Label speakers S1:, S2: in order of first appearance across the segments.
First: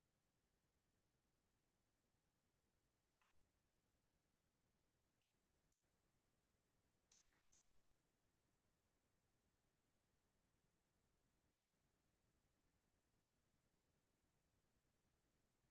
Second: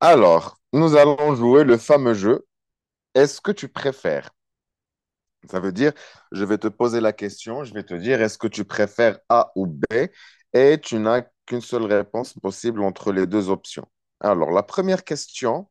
S1: Alors, nous allons jouer le fameux jeu. Est-ce que tu préfères? Ça veut dire, je vais te poser la question, je vais te dire, est-ce que tu préfères A ou B? Et tu n'as qu'une seule réponse possible entre les deux options. Alors, la première question,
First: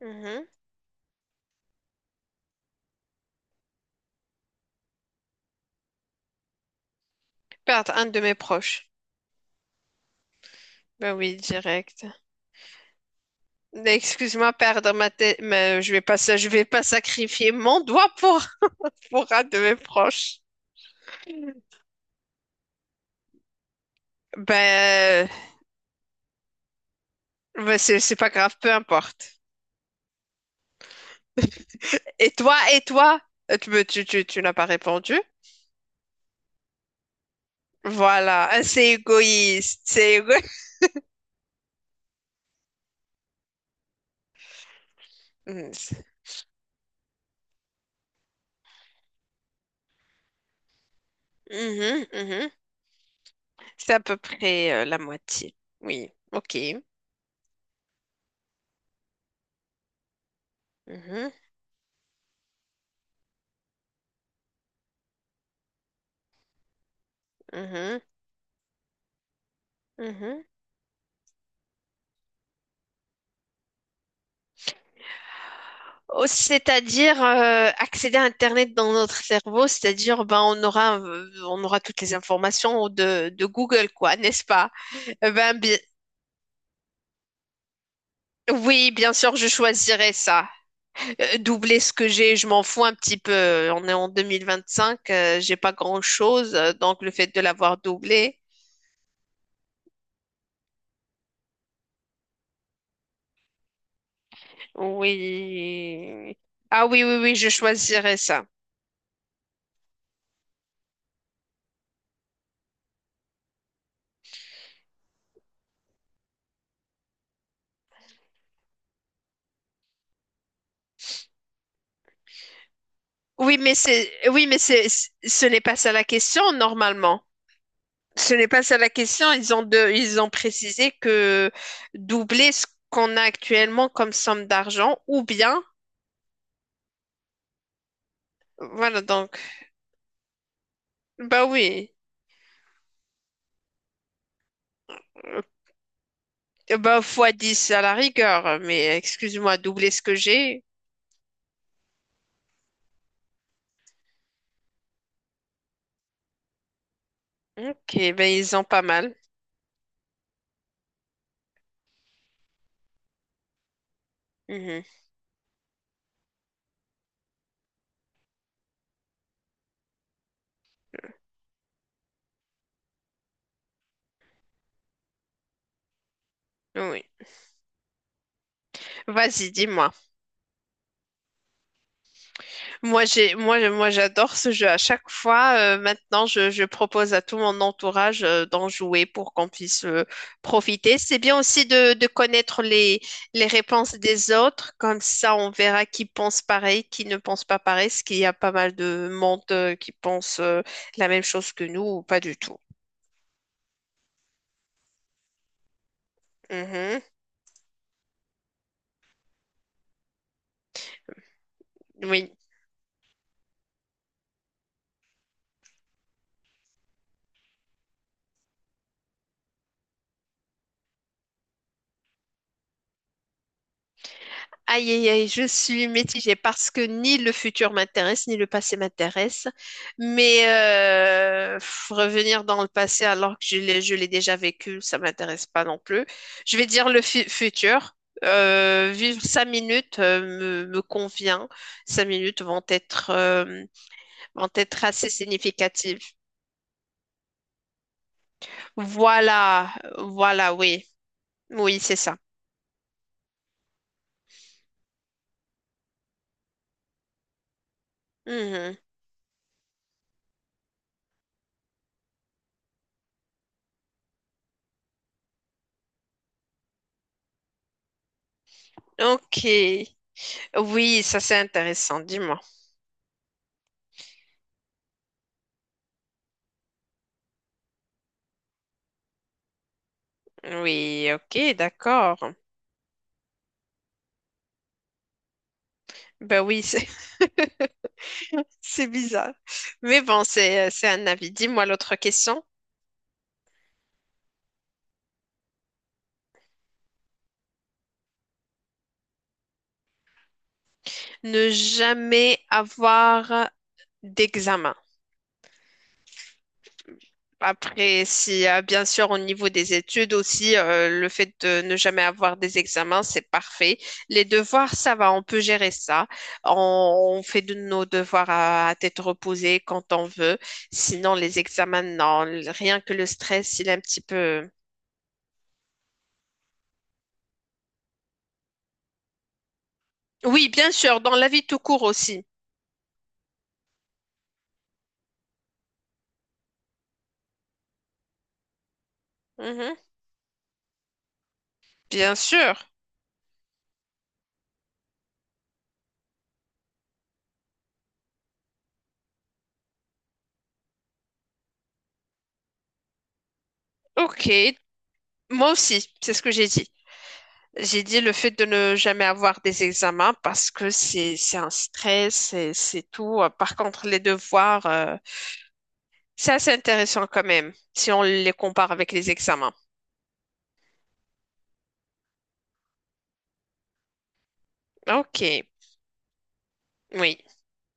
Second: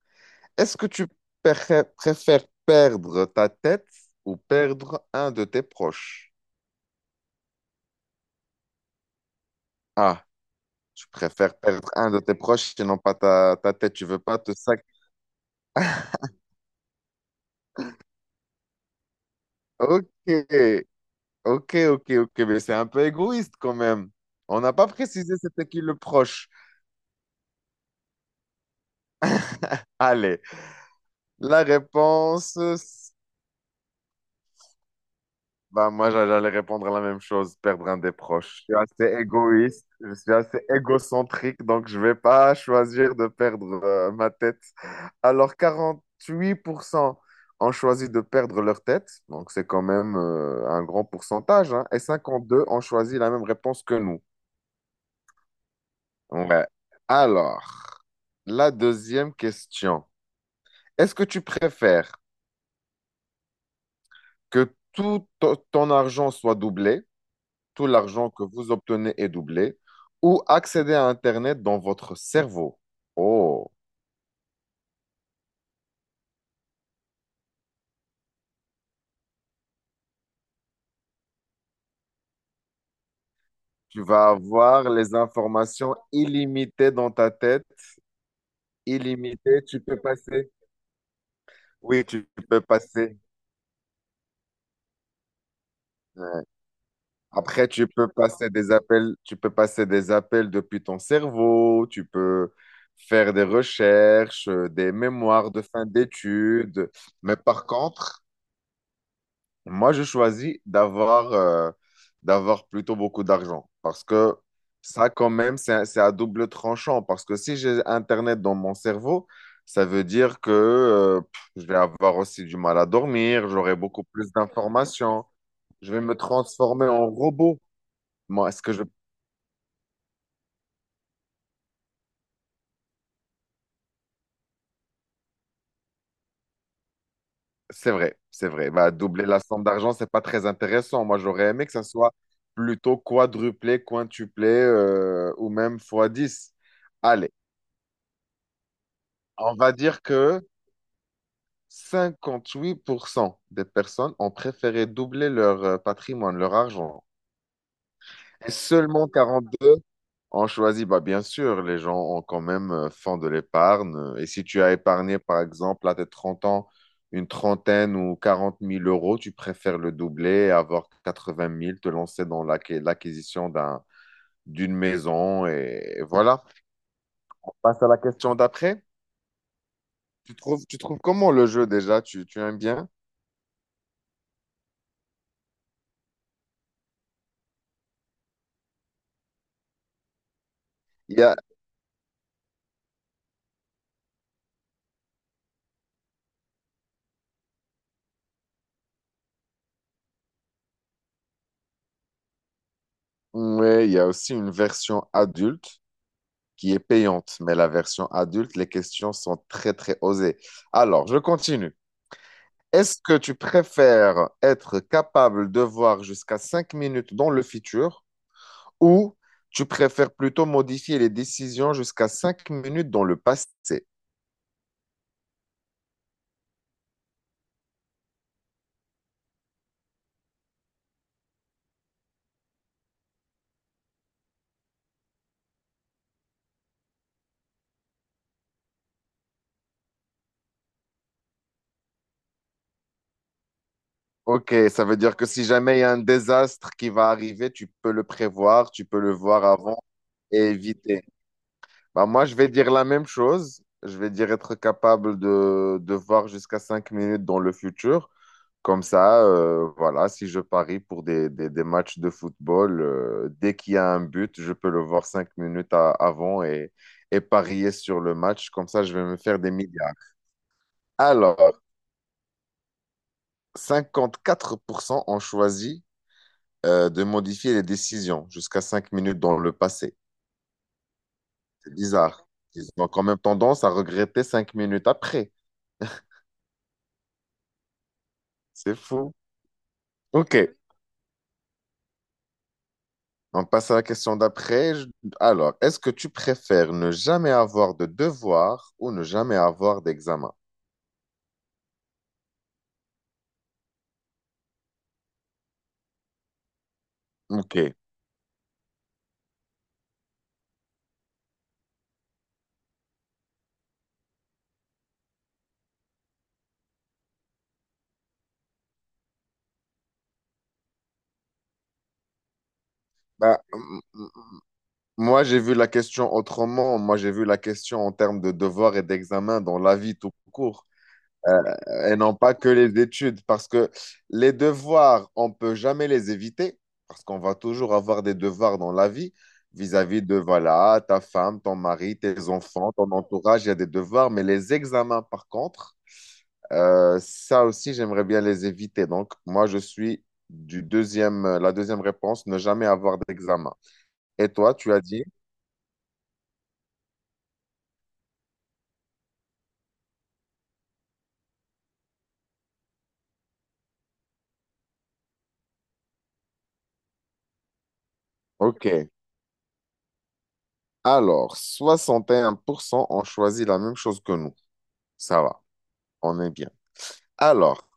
S2: Mhm.
S1: est-ce que tu préfères perdre ta tête ou perdre un de tes proches?
S2: Perdre un de mes proches.
S1: Ah, tu
S2: Ben oui,
S1: préfères perdre
S2: direct.
S1: un de tes proches et non pas ta tête.
S2: Mais
S1: Tu veux pas
S2: excuse-moi,
S1: te sac.
S2: perdre ma tête, mais je vais pas, je vais pas sacrifier mon doigt pour, un de mes
S1: Ok.
S2: proches.
S1: Ok, ok, ok, mais c'est un peu égoïste quand même. On n'a pas
S2: Ben,
S1: précisé c'était qui le proche.
S2: ben c'est pas grave, peu importe.
S1: Allez, la
S2: Et
S1: réponse,
S2: toi, et
S1: c'est-
S2: toi, tu n'as pas répondu.
S1: bah moi j'allais répondre à la même chose, perdre un des
S2: Voilà,
S1: proches.
S2: ah,
S1: Je suis
S2: c'est
S1: assez
S2: égoïste,
S1: égoïste, je
S2: c'est
S1: suis
S2: égoïste.
S1: assez égocentrique, donc je vais pas choisir de perdre ma tête. Alors 48% ont choisi de perdre leur tête, donc c'est quand même un grand pourcentage, hein,
S2: Mhm,
S1: et
S2: mhm.
S1: deux ont choisi la même réponse
S2: C'est
S1: que
S2: à peu
S1: nous.
S2: près la moitié. Oui, ok.
S1: Ouais. Alors. La deuxième question. Est-ce que
S2: Mhm,
S1: tu préfères que tout ton argent soit doublé, tout
S2: mhm,
S1: l'argent que vous obtenez est doublé, ou
S2: mhm.
S1: accéder à Internet dans votre cerveau? Oh,
S2: Oh, c'est-à-dire accéder à Internet dans notre cerveau, c'est-à-dire ben on aura toutes les informations de Google
S1: tu
S2: quoi,
S1: vas
S2: n'est-ce pas?
S1: avoir les
S2: Ben
S1: informations illimitées dans ta tête,
S2: oui, bien sûr, je
S1: illimitées. Tu peux
S2: choisirais ça.
S1: passer.
S2: Doubler ce
S1: Oui,
S2: que
S1: tu
S2: j'ai, je
S1: peux
S2: m'en fous un petit
S1: passer.
S2: peu. On est en 2025, j'ai pas grand-chose, donc le fait de
S1: Après,
S2: l'avoir
S1: tu peux
S2: doublé,
S1: passer des appels, tu peux passer des appels depuis ton cerveau, tu peux faire des recherches, des mémoires de fin
S2: oui. Ah
S1: d'études.
S2: oui oui oui,
S1: Mais
S2: je
S1: par
S2: choisirais
S1: contre,
S2: ça.
S1: moi, je choisis d'avoir d'avoir plutôt beaucoup d'argent parce que ça, quand même, c'est à double tranchant. Parce que si j'ai Internet dans mon cerveau, ça veut dire que je vais avoir aussi du mal à dormir, j'aurai beaucoup plus
S2: Oui, mais c'est
S1: d'informations,
S2: ce n'est pas ça
S1: je vais
S2: la
S1: me
S2: question
S1: transformer en
S2: normalement.
S1: robot.
S2: Ce n'est
S1: Moi,
S2: pas
S1: est-ce que
S2: ça
S1: je
S2: la question. Ils ont précisé que doubler ce qu'on a actuellement comme somme d'argent, ou bien,
S1: c'est vrai, c'est vrai. Bah,
S2: voilà,
S1: doubler
S2: donc,
S1: la somme d'argent, c'est pas très intéressant. Moi,
S2: bah
S1: j'aurais aimé que ça
S2: oui.
S1: soit plutôt quadruplé, quintuplé ou même fois 10.
S2: Bah
S1: Allez,
S2: fois 10 à la rigueur, mais
S1: on
S2: excuse-moi,
S1: va
S2: doubler ce
S1: dire
S2: que
S1: que
S2: j'ai.
S1: 58% des personnes ont préféré doubler leur patrimoine, leur argent.
S2: Ok, ben
S1: Et
S2: ils ont pas
S1: seulement
S2: mal.
S1: 42 on choisit, bah bien sûr, les gens ont quand même font de l'épargne. Et si tu as
S2: Mhm.
S1: épargné, par exemple, à tes 30 ans, une trentaine ou 40 000 euros, tu préfères le doubler et avoir 80 000, te lancer dans l'acquisition d'un, d'une maison. Et voilà.
S2: Oui.
S1: On passe à la question d'après.
S2: Vas-y, dis-moi.
S1: Tu trouves comment le jeu déjà? Tu aimes bien?
S2: Moi, j'adore ce jeu. À chaque fois, maintenant, je propose à tout mon entourage, d'en jouer pour qu'on puisse, profiter. C'est
S1: Il y a,
S2: bien aussi de connaître les réponses des autres. Comme ça, on verra qui pense pareil, qui ne pense pas pareil, parce qu'il y a pas mal de monde, qui pense, la même chose que nous ou pas du tout.
S1: ouais, il y a aussi une version adulte qui est
S2: Mhm.
S1: payante, mais la version adulte, les questions sont très, très osées. Alors, je continue.
S2: Oui.
S1: Est-ce que tu préfères être capable de voir jusqu'à 5 minutes dans le futur ou tu préfères plutôt modifier les décisions jusqu'à 5 minutes dans le passé?
S2: Aïe, aïe, aïe, je suis mitigée parce que ni le futur m'intéresse, ni le passé m'intéresse. Mais revenir dans le passé alors que je l'ai déjà vécu, ça m'intéresse pas non plus. Je vais dire le futur. Vivre 5 minutes me convient. Cinq minutes vont être, euh, vont
S1: Ok,
S2: être
S1: ça veut
S2: assez
S1: dire que si jamais il y a un
S2: significatives.
S1: désastre qui va arriver, tu peux le prévoir, tu peux le voir
S2: Voilà,
S1: avant et
S2: voilà, oui.
S1: éviter.
S2: Oui, c'est
S1: Bah,
S2: ça.
S1: moi, je vais dire la même chose. Je vais dire être capable de voir jusqu'à 5 minutes dans le futur.
S2: Mhm.
S1: Comme ça, voilà, si je parie pour des, des matchs de football, dès qu'il y a un but, je peux le voir 5 minutes avant et parier sur le match. Comme ça, je vais me faire
S2: Ok.
S1: des milliards.
S2: Oui, ça c'est
S1: Alors,
S2: intéressant, dis-moi.
S1: 54% ont choisi de modifier les décisions jusqu'à 5 minutes dans le passé.
S2: Oui, ok,
S1: C'est bizarre.
S2: d'accord.
S1: Ils ont quand même tendance à regretter 5 minutes après.
S2: Ben oui, c'est
S1: C'est
S2: c'est
S1: fou.
S2: bizarre. Mais bon,
S1: Ok,
S2: c'est un avis. Dis-moi l'autre question.
S1: on passe à la question d'après. Je- Alors, est-ce que tu préfères ne jamais avoir de devoirs ou ne jamais avoir d'examen?
S2: Ne jamais avoir d'examen.
S1: Ok.
S2: Après, si bien sûr au niveau des études aussi, le fait de ne jamais avoir des examens, c'est parfait. Les devoirs, ça va, on peut gérer ça. On, on fait de nos devoirs à tête reposée quand on veut. Sinon, les examens, non. Rien que le
S1: Bah,
S2: stress, il est un petit peu.
S1: moi, j'ai vu la question autrement. Moi, j'ai vu la question en termes de devoirs et d'examens dans la vie tout
S2: Oui,
S1: court.
S2: bien sûr, dans la vie tout court
S1: Et non
S2: aussi.
S1: pas que les études, parce que les devoirs, on peut jamais les éviter, parce qu'on va toujours avoir des devoirs dans la vie
S2: Mhm.
S1: vis-à-vis de, voilà, ta femme, ton mari,
S2: Bien
S1: tes
S2: sûr.
S1: enfants, ton entourage, il y a des devoirs, mais les examens, par contre, ça aussi, j'aimerais bien les éviter. Donc, moi, je suis du deuxième, la deuxième réponse, ne jamais avoir d'examen.
S2: Ok,
S1: Et toi, tu as dit?
S2: moi aussi, c'est ce que j'ai dit. J'ai dit le fait de ne jamais avoir des examens parce que c'est un stress, c'est tout. Par contre, les devoirs, c'est assez intéressant quand même si on les compare
S1: OK.
S2: avec les examens.
S1: Alors, 61% ont choisi la même chose que nous.
S2: Ok,
S1: Ça va, on est bien.
S2: oui.
S1: Alors,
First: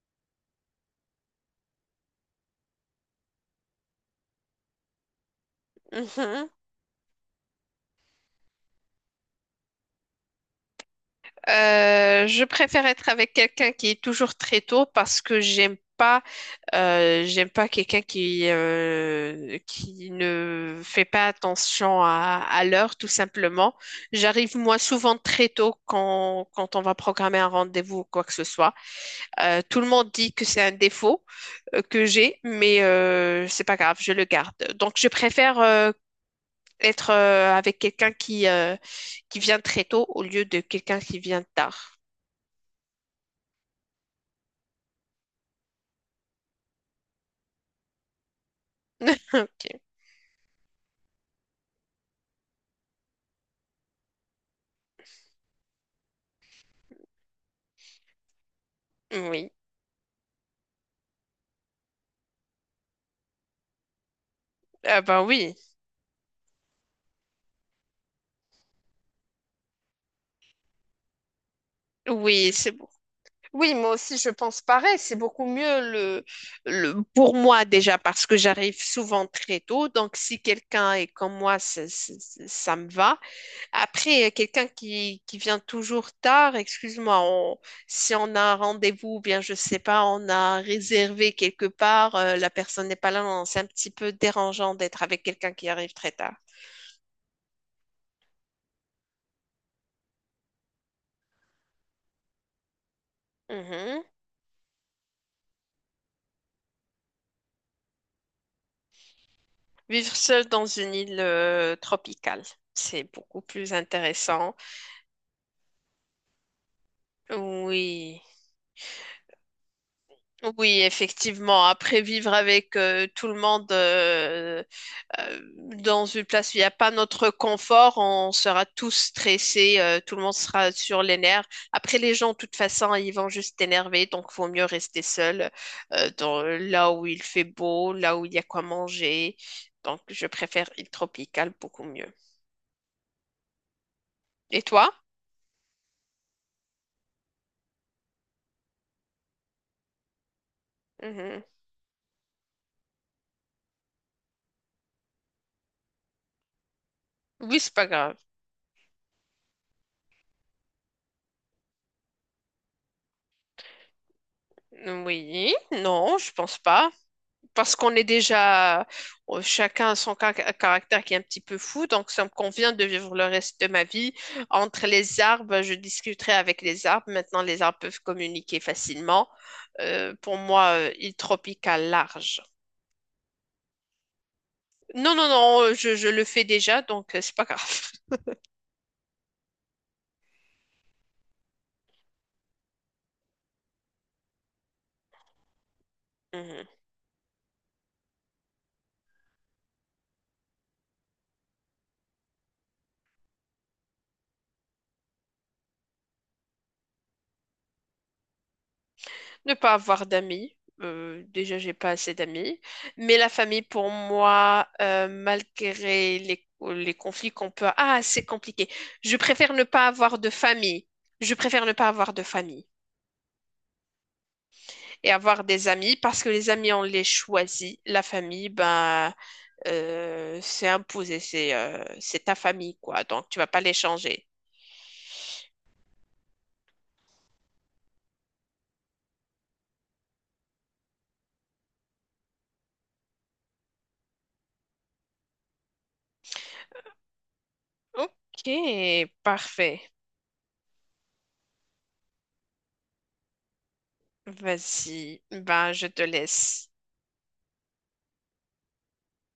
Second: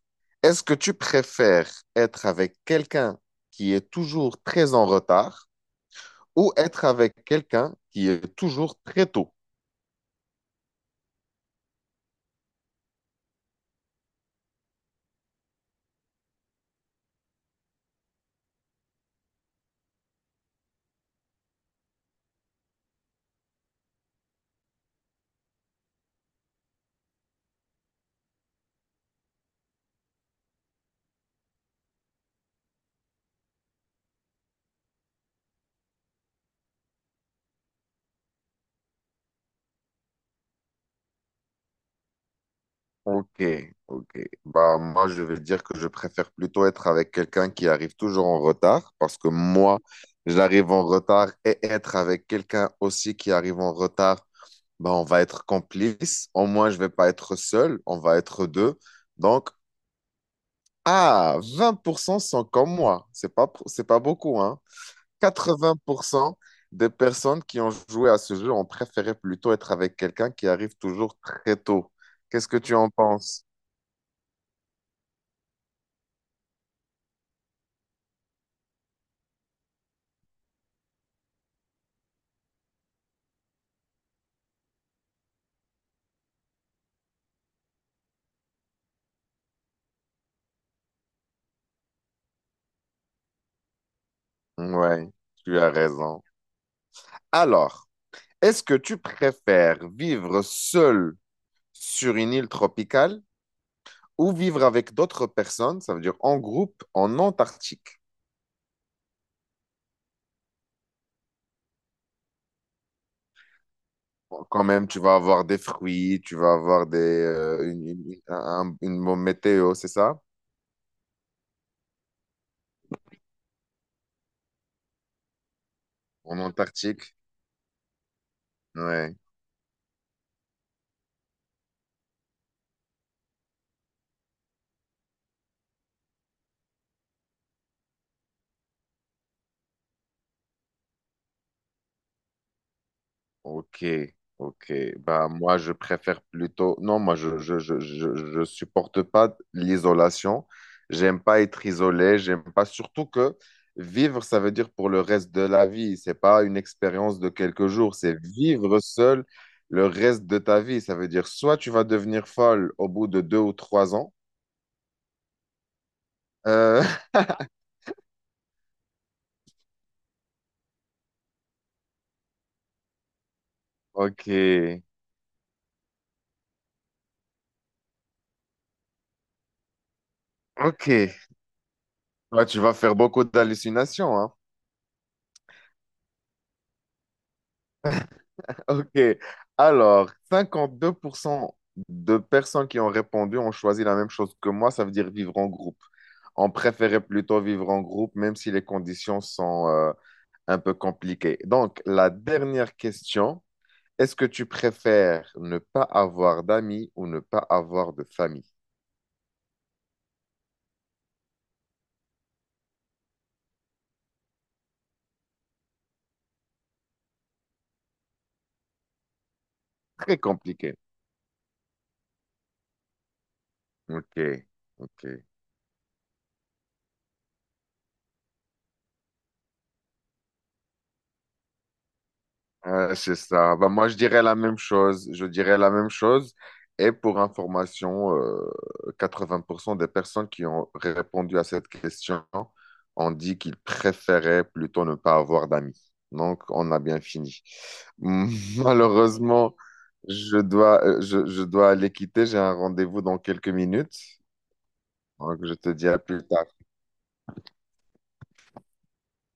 S1: est-ce que tu préfères être avec quelqu'un qui est toujours très en retard
S2: Mhm.
S1: ou être avec quelqu'un qui est toujours très tôt?
S2: Je préfère être avec quelqu'un qui est toujours très tôt parce que j'aime pas quelqu'un qui ne fait pas attention à l'heure, tout simplement. J'arrive, moi, souvent très tôt quand on va programmer un rendez-vous ou quoi que ce soit. Tout le monde dit que c'est un défaut que j'ai, mais c'est pas grave, je le garde. Donc, je préfère être avec quelqu'un qui vient très tôt au lieu de quelqu'un qui vient tard.
S1: Ok, ok. Bah, moi, je vais dire que je préfère plutôt être avec quelqu'un qui arrive toujours en retard parce que
S2: Ok,
S1: moi, j'arrive en retard et être avec quelqu'un aussi qui arrive en retard, bah, on va être complice. Au moins, je vais pas être seul, on va être deux. Donc,
S2: oui.
S1: ah, 20%, sont comme moi. C'est pas beaucoup, hein?
S2: Ah ben oui,
S1: 80% des personnes qui ont joué à ce jeu ont préféré plutôt être avec quelqu'un qui arrive toujours très tôt. Qu'est-ce
S2: oui,
S1: que
S2: c'est
S1: tu
S2: bon.
S1: en penses?
S2: Oui, moi aussi, je pense pareil. C'est beaucoup mieux pour moi déjà parce que j'arrive souvent très tôt. Donc, si quelqu'un est comme moi, ça me va. Après, quelqu'un qui vient toujours tard, excuse-moi, si on a un rendez-vous, ou bien je sais pas, on a réservé quelque part, la personne n'est pas là, non, c'est un petit peu dérangeant d'être
S1: Ouais,
S2: avec quelqu'un
S1: tu
S2: qui
S1: as
S2: arrive très
S1: raison.
S2: tard.
S1: Alors, est-ce que tu préfères vivre seul sur une île tropicale
S2: Mhm.
S1: ou vivre avec d'autres personnes, ça veut dire en groupe, en Antarctique?
S2: Vivre seul dans une île, tropicale, c'est beaucoup plus
S1: Bon,
S2: intéressant.
S1: quand même, tu vas avoir des fruits, tu vas avoir des, une,
S2: Oui.
S1: une bonne météo, c'est ça?
S2: Oui, effectivement. Après, vivre avec tout le monde euh, dans une
S1: En
S2: place où il n'y a pas
S1: Antarctique?
S2: notre confort, on sera tous
S1: Ouais.
S2: stressés, tout le monde sera sur les nerfs. Après, les gens, de toute façon, ils vont juste t'énerver, donc vaut mieux rester seul là où il fait beau, là où il y a quoi manger. Donc, je préfère île tropicale beaucoup mieux.
S1: Ok,
S2: Et
S1: ok.
S2: toi?
S1: Bah, moi, je préfère plutôt. Non, moi, je supporte pas l'isolation. J'aime pas
S2: Mhm.
S1: être isolé. J'aime pas. Surtout que vivre, ça veut dire pour le reste de la vie. C'est pas une expérience de
S2: Oui,
S1: quelques
S2: c'est pas
S1: jours.
S2: grave.
S1: C'est vivre seul le reste de ta vie. Ça veut dire soit tu vas devenir folle au bout de 2 ou 3 ans.
S2: Oui, non, je pense
S1: Euh,
S2: pas. Parce qu'on est déjà chacun a son caractère qui est un petit peu fou, donc ça me convient de vivre le reste de ma vie
S1: ok,
S2: entre les arbres. Je discuterai avec les arbres. Maintenant, les arbres peuvent communiquer facilement. Pour moi,
S1: ok.
S2: île tropicale large.
S1: Toi, tu vas faire beaucoup d'hallucinations, hein.
S2: Non, non, non, je le fais déjà, donc c'est pas grave.
S1: Ok. Alors, 52% de personnes qui ont répondu ont choisi la même chose que moi, ça veut dire vivre en groupe. On
S2: Mhm.
S1: préférait plutôt vivre en groupe, même si les conditions sont un peu compliquées. Donc, la dernière question, est-ce que tu préfères ne pas avoir d'amis ou ne pas avoir de famille?
S2: Ne pas avoir d'amis. Déjà, j'ai pas assez d'amis. Mais la famille, pour moi, malgré les conflits qu'on peut... Ah, c'est compliqué. Je préfère ne pas avoir
S1: Très
S2: de
S1: compliqué.
S2: famille. Je préfère ne pas avoir de famille
S1: Ok,
S2: et
S1: ok.
S2: avoir des amis parce que les amis, on les choisit. La famille, ben, c'est imposé. C'est ta famille, quoi.
S1: C'est
S2: Donc, tu vas
S1: ça.
S2: pas
S1: Bah,
S2: les
S1: moi, je dirais
S2: changer.
S1: la même chose. Je dirais la même chose. Et pour information, 80% des personnes qui ont répondu à cette question ont dit qu'ils préféraient plutôt ne pas avoir d'amis. Donc, on a bien fini.
S2: Ok,
S1: Malheureusement,
S2: parfait.
S1: je dois, je dois aller quitter. J'ai un rendez-vous dans quelques minutes.
S2: Vas-y.
S1: Donc, je te
S2: Ben, je
S1: dis à
S2: te
S1: plus tard.
S2: laisse.